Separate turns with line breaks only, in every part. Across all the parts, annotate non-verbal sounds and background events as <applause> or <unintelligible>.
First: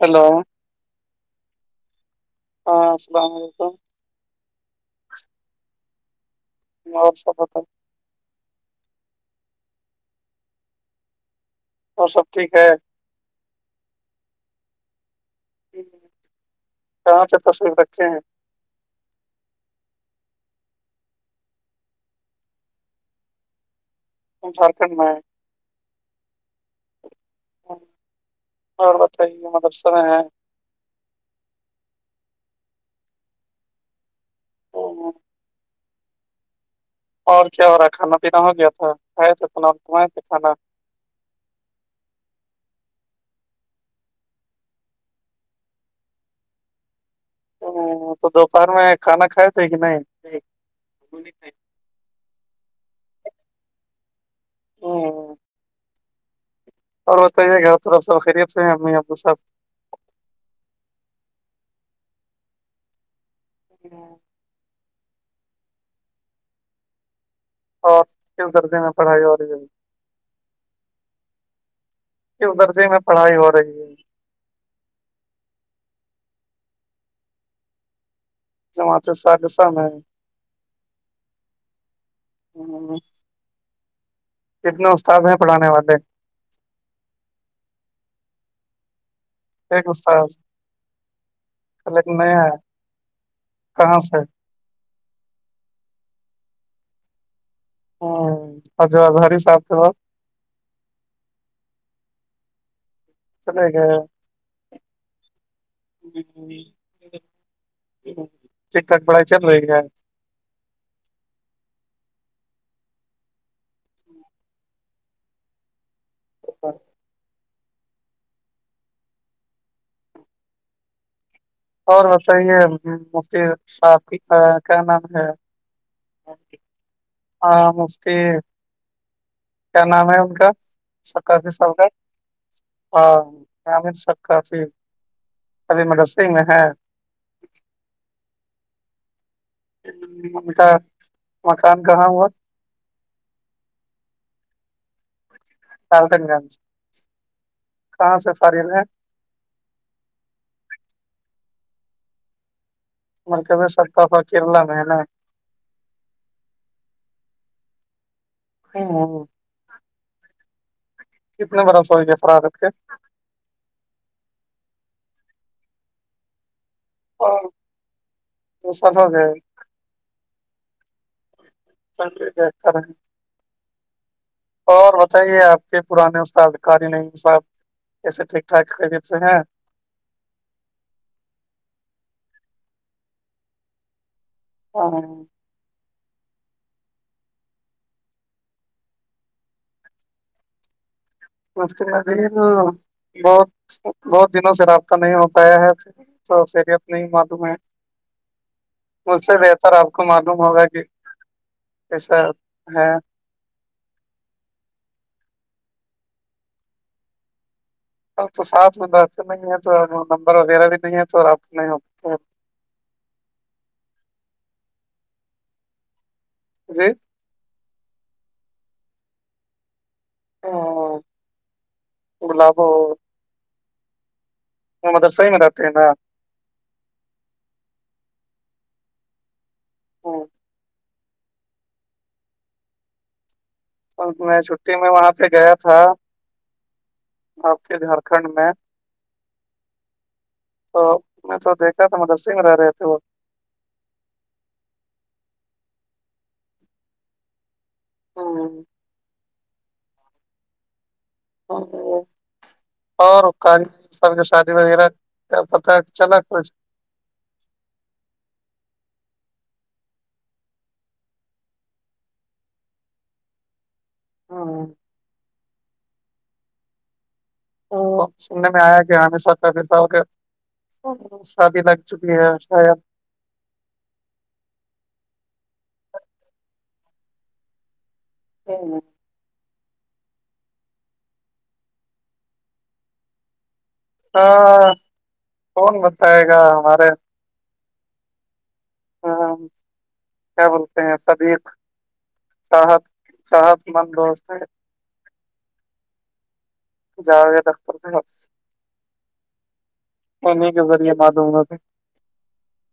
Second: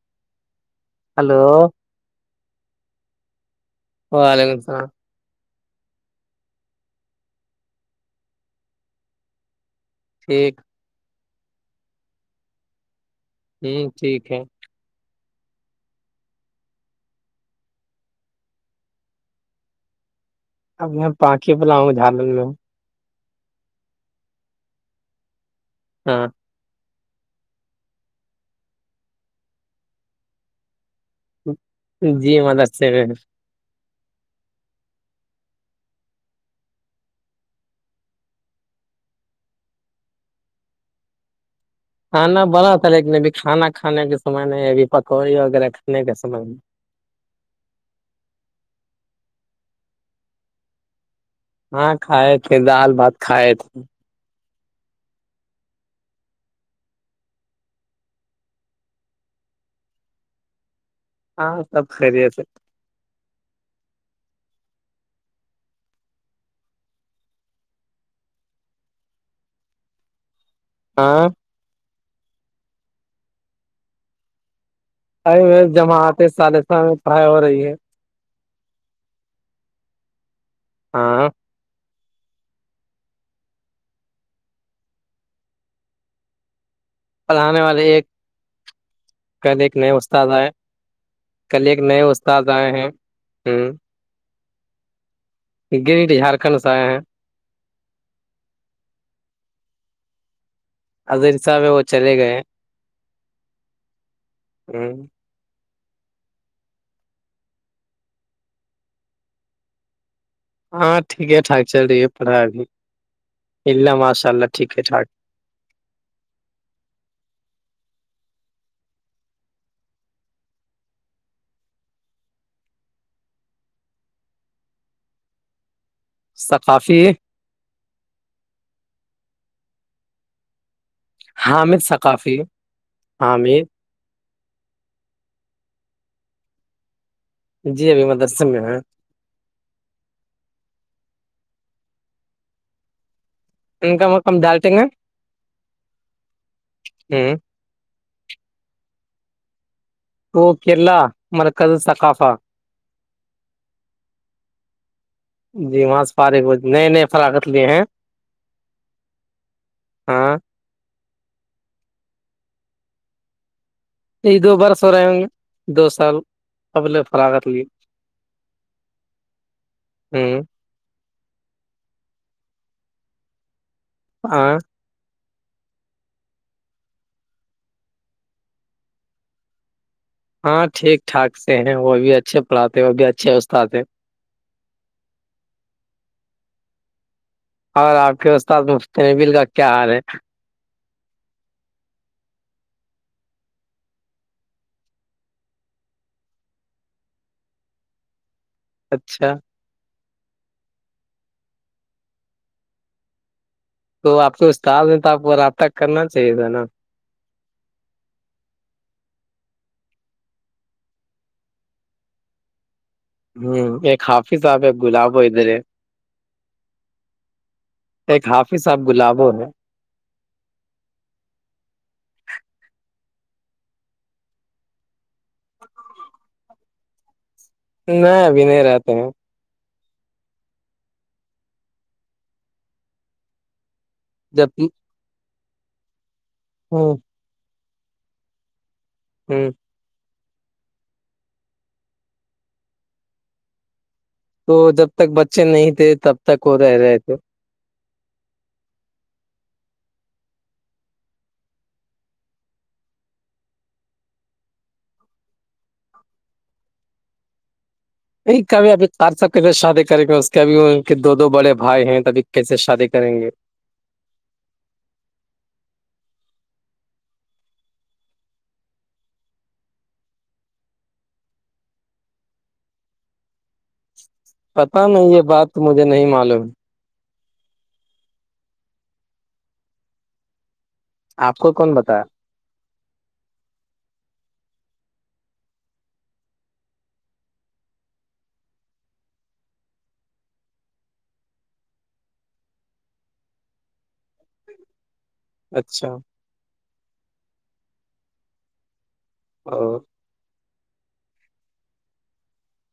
Hello
hello
السلام علیکم
وعلیکم السلام
اور سب بتا
ٹھیک
اور سب ٹھیک ہے
ہوں ٹھیک ہے
کہاں سے تصریف رکھے ہیں
اب یہاں پانکھے بلاؤ جھا ل لوں
جھارکھنڈ میں
ہاں
ہ اور بتائیے مدرسر ہیں
جی مدد سے
<unintelligible> اور کیا ہو رہا ہے کھانا پینا ہو گیا تھا ک تھے فل کمائے تھے کھانا
کھانا بڑا تھا لیکن ابھی کھانا کھانے کے سمے نہیں ابھی پکوڑی وغیرہ کھانے کے سمے میں
تو دوپہر میں کھانا کھائے تھے کہ نہیں
ہاں کھائے تھے دال بات کھائے تھے
ہمم اور بتائے کہف خریف سے امی ابواب
ہاں سب خیریت
<inaudible> اور کے درجے میں پڑھائی اور رہی
ہاں
کس درجے میں پڑھائی ہو رہی ہے
ا میں جماعتیں سالسہ میں پڑھائی ہو رہی ہے
جمعت سااد س میں
ہاں
ہمم کتنے استاد ہیں پڑھانے والے
پڑھانے والے ایک کل ایک نئے استاد آئے کل ایک نئے استاد آئے ہیں ہ
ہاں سر
گنیٹ جھارکھنڈ سے آئے ہیں
ہمم ہج ہری سف تھب
عظر صاح میں وہ چلے گئے
چلے گ
ہ
ٹکٹک پڑائی چل رہی ہے
ہاں ٹھیک ہے ٹھاک چل رہی ہے پڑھائی بھی اللہ ماشاء اللہ ٹھیک ہے ٹھاک
<unintelligible> اور بتائیے مفتی صاحب کی کا کیا نام ہے
ثقافی
ہاں مفتی کیا نام ہے ان کا سکا فی
حامد ثقافی حامد
س کافی ابھی مدرس میں ہے
جی ابھی میں مدرسے میں ہیں
کا مکان کہاں ہوا
ان کام وہ کم ڈالٹیں گا
فالٹن گنج
ہ
کہاں سے فاری میں
وہ کیرلا مل قد سقفا
کب ستافا کلا ہے
جی وہاں سے پار نئے نئے فرخت لیے ہیں
ہاں
ہاں
کتنے برسور کے افرارت کے
یہ دو بار سو رہے دو سال اب لے فراغت
اور
لی
دو سال ہو گئے
ہوں
<unintelligible>
ہاں
اور بتائیے آپ کے پرانے استادکاری نہیں صاحب ایسے ٹھیک ٹھاک قریت سے ہیں
ہاں ٹھیک ٹھاک سے ہیں وہ بھی اچھے پڑاتے ہیں وہ بھی اچھے وھ آتے ہیں
ہاں
اور آپ کے استاد مفت نبل کا کیا حال ہے
مج کے ابھی بہت بہت دنوں سے رابطہ نہیں ہو پایا ہے پھر خیریت نہیں معلوم ہے
اچھا
سے بہتر آپ کو معلوم ہوگا کہ ایسا ہے
تو آپ کے استاد میں تو آپ کو رابطہ کرنا چاہیے تھا نا
اب تو ساتھ میں بیتے نہیں ہے تو نمبر وغیرہ بھی نہیں ہے تو آپ
ہوں ایک حافظ آحب ایک گلاب ہو ادھر ہے
جی
ایک حاف صاحب گلابوں نے
گلاب وہ مدر صحیح مناتے ہیں نا
نہیں ابھی نہیں رہتے ہیں
ہاں میں
جب
چھٹی میں وہاں پہ گیا تھا
ہاں
آپ کے جھارکھنڈ میں
ہاں
تو میں تو دیکھا تھا مدر سنگ رہ رہے تھے وہ
تو جب تک بچے نہیں تھے تب تک وہ رہ رہے تھے
ہاں <inaudible> اور سب شادی وغیرہ پتا چلا کچھ
نہیں کبھی ابھی چار سب کیسے شادی کریں گے اس کے ابھی ان کے دو دو بڑے بھائی ہیں ابھی کیسے شادی کریں گے
ہوں، وہ سننے میں آیا کہ ہم نے سوچا سال کے شادی لگ چکی ہے شاید
پتا نہیں یہ بات مجھے نہیں معلوم
<inaudible>
آپ کو کون بتایا
ہاں کون بتائے گا ہمارے کیا بولتے ہیں صدیق سحت صحت مند دوست ہے
اچھا
جا گیا دفتر سے
اور
پنے کے ذریعے معلوم ہوے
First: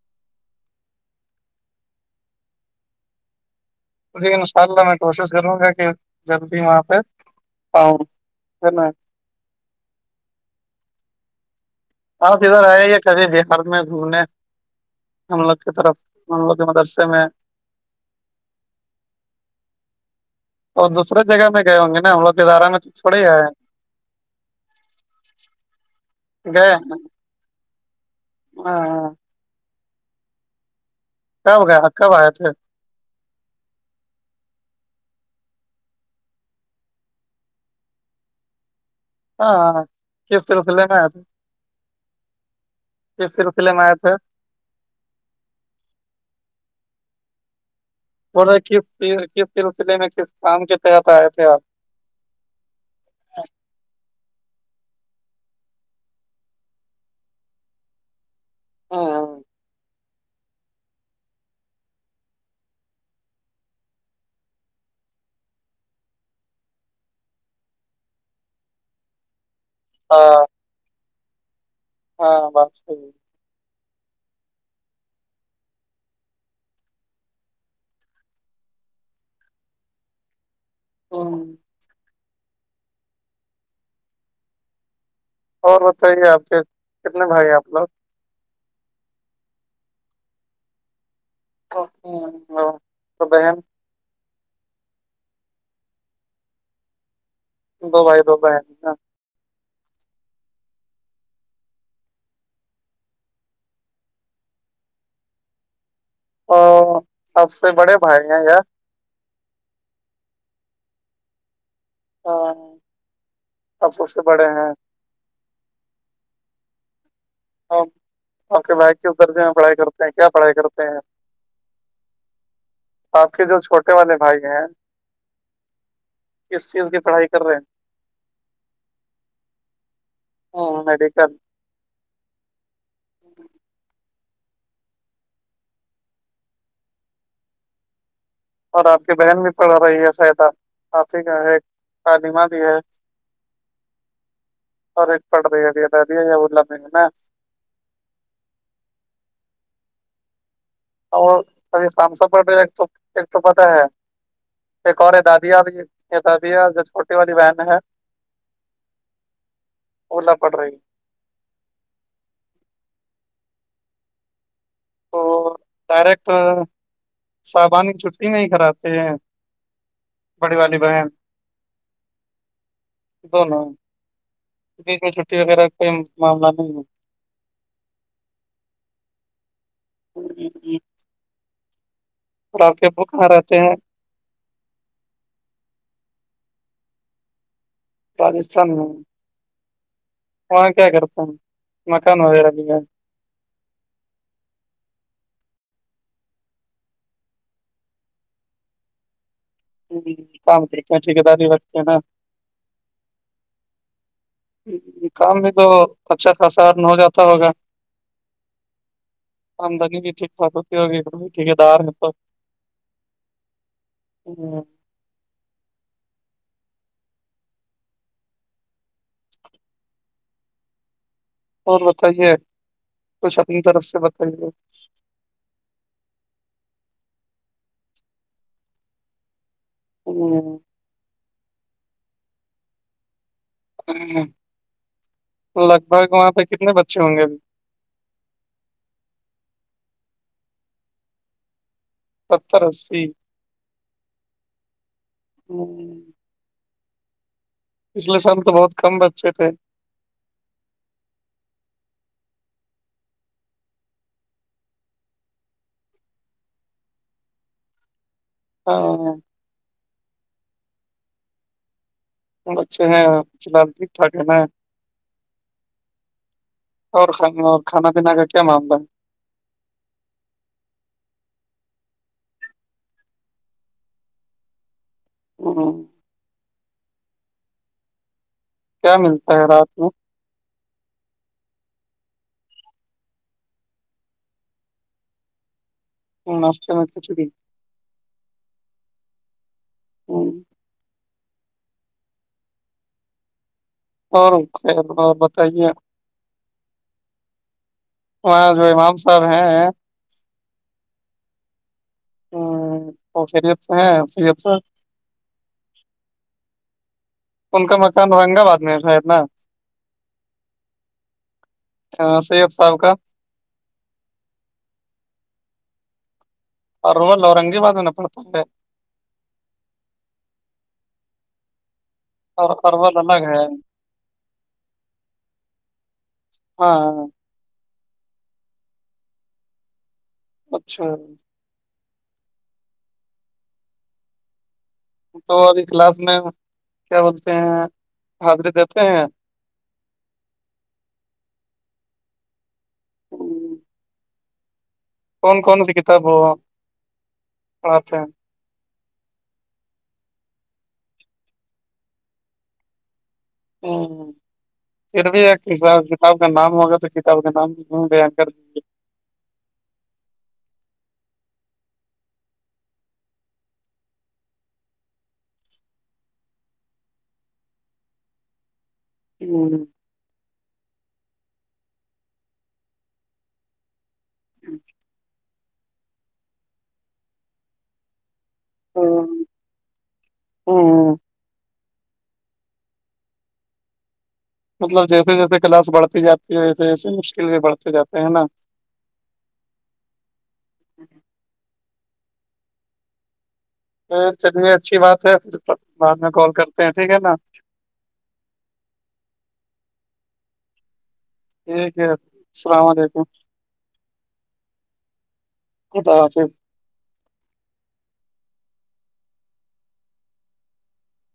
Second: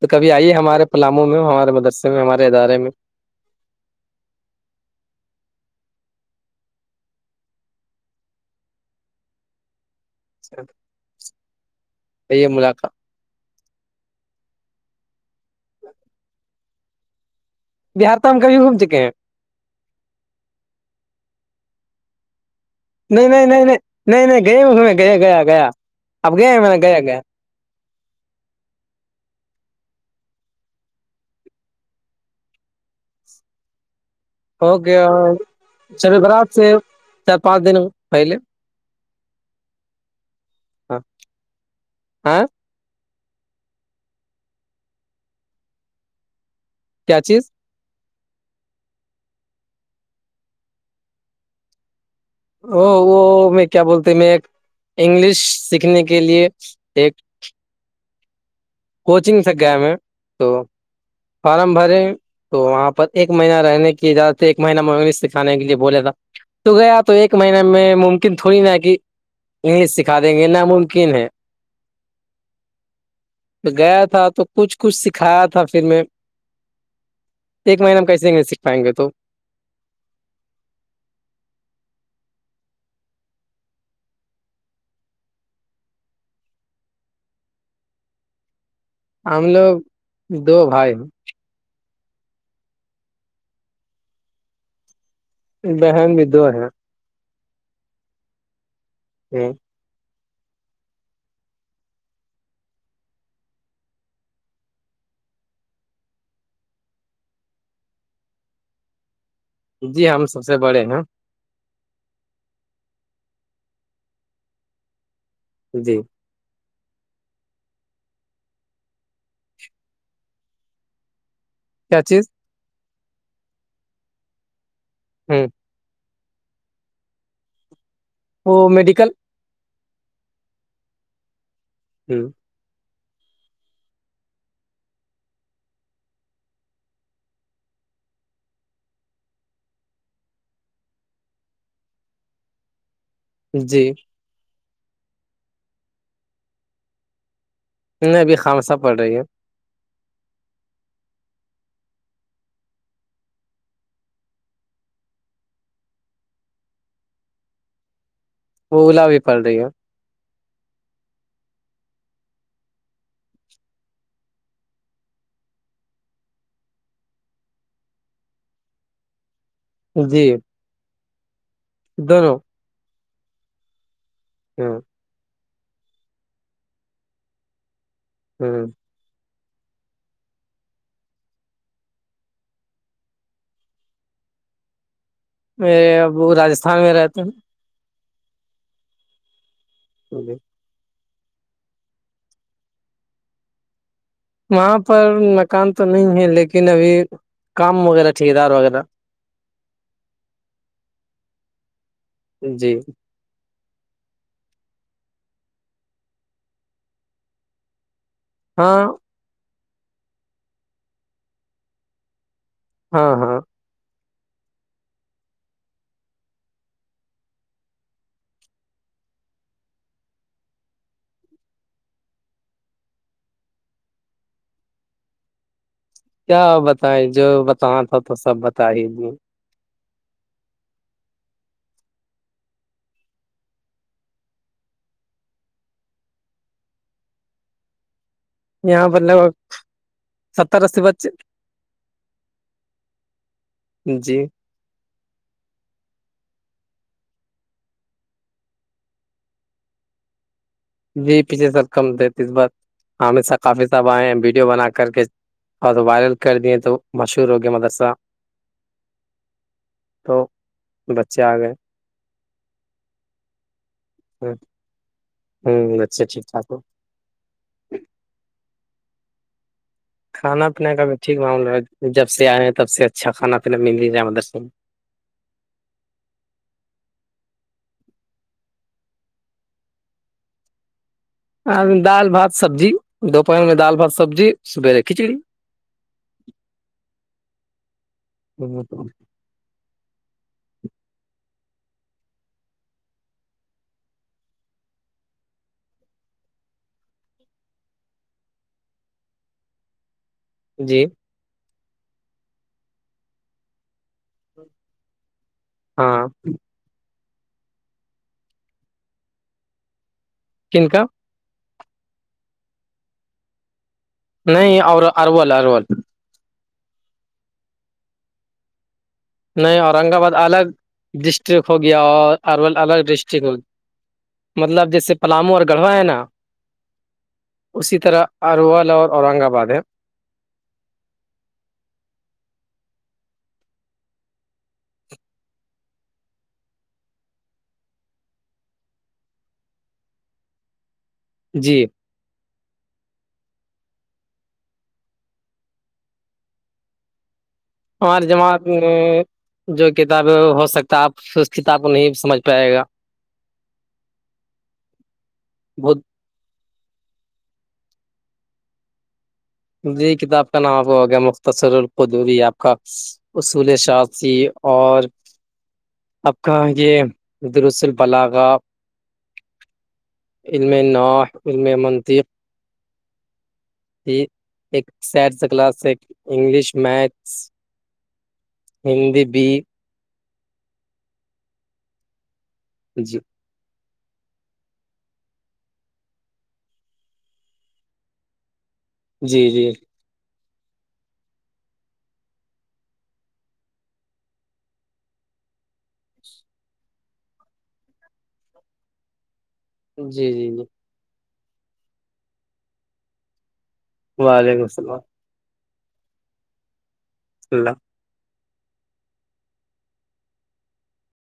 تو کبھی آئیے ہمارے پلاموں میں ہمارے مدرسے میں ہمارے ادارے میں
جی ان شاء اللہ میں کوشش کروں گا کہ جلدی وہاں پہ آؤں
ا <unintelligible>
آپ ادھر آئے یہ کبھی بہار میں گھومنے ہم لوگ کی طرف ہم لوگ جو مدرسے میں
بہار تام کبی گھوم چکے ہیں
اور دوسرری جگہ میں گئے ہوں گے نا ہم وہ ادارے
نہیں نہیں نہیں نہیں نہیں نہیں گئے اس میں گیا گیا گیا اب گیا
گئے
میں نے
ہیں؟
گیا گیا
<inaudible> کب گیا کب آیا تھے
اوکے اور شب برات سے چار پانچ دن پہلے
ہاںرے میں
ہاں
آیا
ہاں
تھار میں آئے تھے
کیا چیز
کس سلسلے میں کس کام کے تحت آئے تھے آپ
وہ وہ میں کیا بولتے میں انگلش سیکھنے کے لیے ایک
ہوں،
کوچنگ س سے گیا میں تو فارم بھرے تو وہاں پر ایک مہینہ رہنے کی اجازت تھی ایک مہینہ میںنی سےکھانے کے لیے بولے تھا تو گیا تو ایک مہین میں ممکن تھوڑی نا کہ انگلش سکھا دیں
ہاں
گے ناممکن ہے
ہاں بات صحیح
گیا تھا تو کچھ کچھ سکھایا تھا پھر میں ایک مہینے میں کیسے سیکھ پائیں گے تو
او <unintelligible> اور بتائیے آپ کے کتنے بھایی آپ لوگ
ہم لوگ دو بھائی
تو بہن
بہن بھی دو ہے
دو بھائی دو بہن
ہوں
آ سب سے بڑے بھائی ہیں یار
جی ہم سب سے بڑے ہے
ہاں آپ سب سے بڑے ہیں
جی
آوکے بھائی کیوں کرتے ہے پڑھائی کرتے ہیں کیا پڑھائی کرتے ہیں
کیا چیز
آپ کے جو چھوٹے والے بھائی ہیں
ہوں
کس چیز کی پڑھائی کر رہے ہیں
وہ میڈیکل
ہاں میڈیکل
ہوں
اور آپ کی بہن بھی پڑھا رہی ہے سیدہ کاپی کا ہے تعلیمہ بھی ہے
جی
اور پڑ رہےیا ل میں نا <inaudible>
میں ابھی خامصہ پڑھ رہی ہوں
<inaudible> اور بھی شام س پ تو ایک تو پتاہ ہے ایک اور یہ دادیا بھی یہ داد جو چھوٹی والی بہن ہے
وہ اولا بھی پڑ رہی ہے
اولا پڑ رہی ہے تو ڈائریکٹ شابان چھٹی نہیں کراتے ہیں
جی
بڑھی والی بہن
<unintelligible>
دونوں
<inaudible>
میں چھٹی وغیرہ کا کوئی معاملہ نہیں ہے
<inaudible>
<inaudible> <inaudible> پڑاپ کے بکاں رہتے ہیں
میرے ابو راجستھان میں رہتے ہیں
راجستھان میں
<unintelligible>
وہاں کیا کرتے ہیں مکان وغیرہ بھی ہے
وہاں پر مکان تو نہیں ہے لیکن ابھی کام وغیرہ ٹھیک دار وغیرہ
ہ کام طریقے ٹھیکےداری برتی نا
جی
کام میں تو اچا خاص ہو جاتا ہوگا
<inaudible>
آمدنی بھی ٹھیک ٹااک ہوتی ہے اور بھی ٹھیکے دار ہے تو
ہاں ہاں
<inaudible> اور بتائیے کچھ اپنی طرف سے بتائیے
کیا بتائے جو بتا تھا تو سب بت ہی
<inaudible> کتنے بچے ہوں گے
یہاں بوللے ستری بچ جی
<inaudible> بہت کم بچے تھے
جی پیچھے سر کم دتیس بات ہمی سا کافی سب آئے ہیں ویڈیو بنا کر کے ا دو وائرل کدی تو مشور ہوگی مدسا
ہاں ہاں
<inaudible>
اچھے ہیں ٹھاک ہے
ہ
نا
ہوں بچ سے ٹھیک ٹھاک ہو
اور کھانا پینا کا کیا معاملہ ہے
کھانا پینے کا بھی ٹھیک معاملہ ہے جب سے آئے ہیں تب سے اچھا کھانا پینا مل ہی جائے مدرسن
<inaudible> کیا ملتا ہے رات میں
دال بہت سبزی
نٹم اور کچھ دن
<inaudible>
<inaudible> <inaudible> وہاں جو امام صاحب ہیں
جی
ہ فریت سے ہے فریت سے
<inaudible>
ان کو مسند
کنکا
ہاں سید سال کا
نہیں اور ارول ارول
اور رول اورنگیباد میں نہ پڑ پوں گے
نہیں اورنگ آباد الگ ڈسٹرک ہو گیا اور ارول الگ ڈسٹرک ہوگیا مطلب جیسے پلااموں اور گڑھوا ہے نا
ہاں ہاں
اسی طرح اروول اور اورنگ آباد ہے
اچھا تو اور کلاس میں کیا بولتے ہیں حاضری دیتے ہیں
جی
ہوں کون کون سی کتاب ہو
اورار جمع جو کتاب ہو سکتا ہے آپ اس کتاب کو نہیں سمجھ پائے گا
ہ پھر بھی ایک
بہت
ک کتاب کا نام ہوا تو کتاب کا نام بھی گنکر
جی کتاب کا نام آپ ہو گیا مختصر القدبی آپ کا اصول شاخی اور آپ کہاں یہ رس البلاغہ
ہاں
علم ناح علم منطق ایک سڈ سا کلاس ہے انگلش میتھس ہندی بی
ہاں
جی
مطلب جیسے جیسے کلاس بڑھتی جاتی ہے ویسے جیسے مشکل بھی بڑھتے جاتے ہیں ہے نا
جی جی
چلیے اچھی بات ہے پھر بعد میں کال کرتے ہیں ٹھیک ہے نا
جی جی جی
ٹھیک ہے السلام علیکم
وعلیکم السلام
<inaudible>
اللہ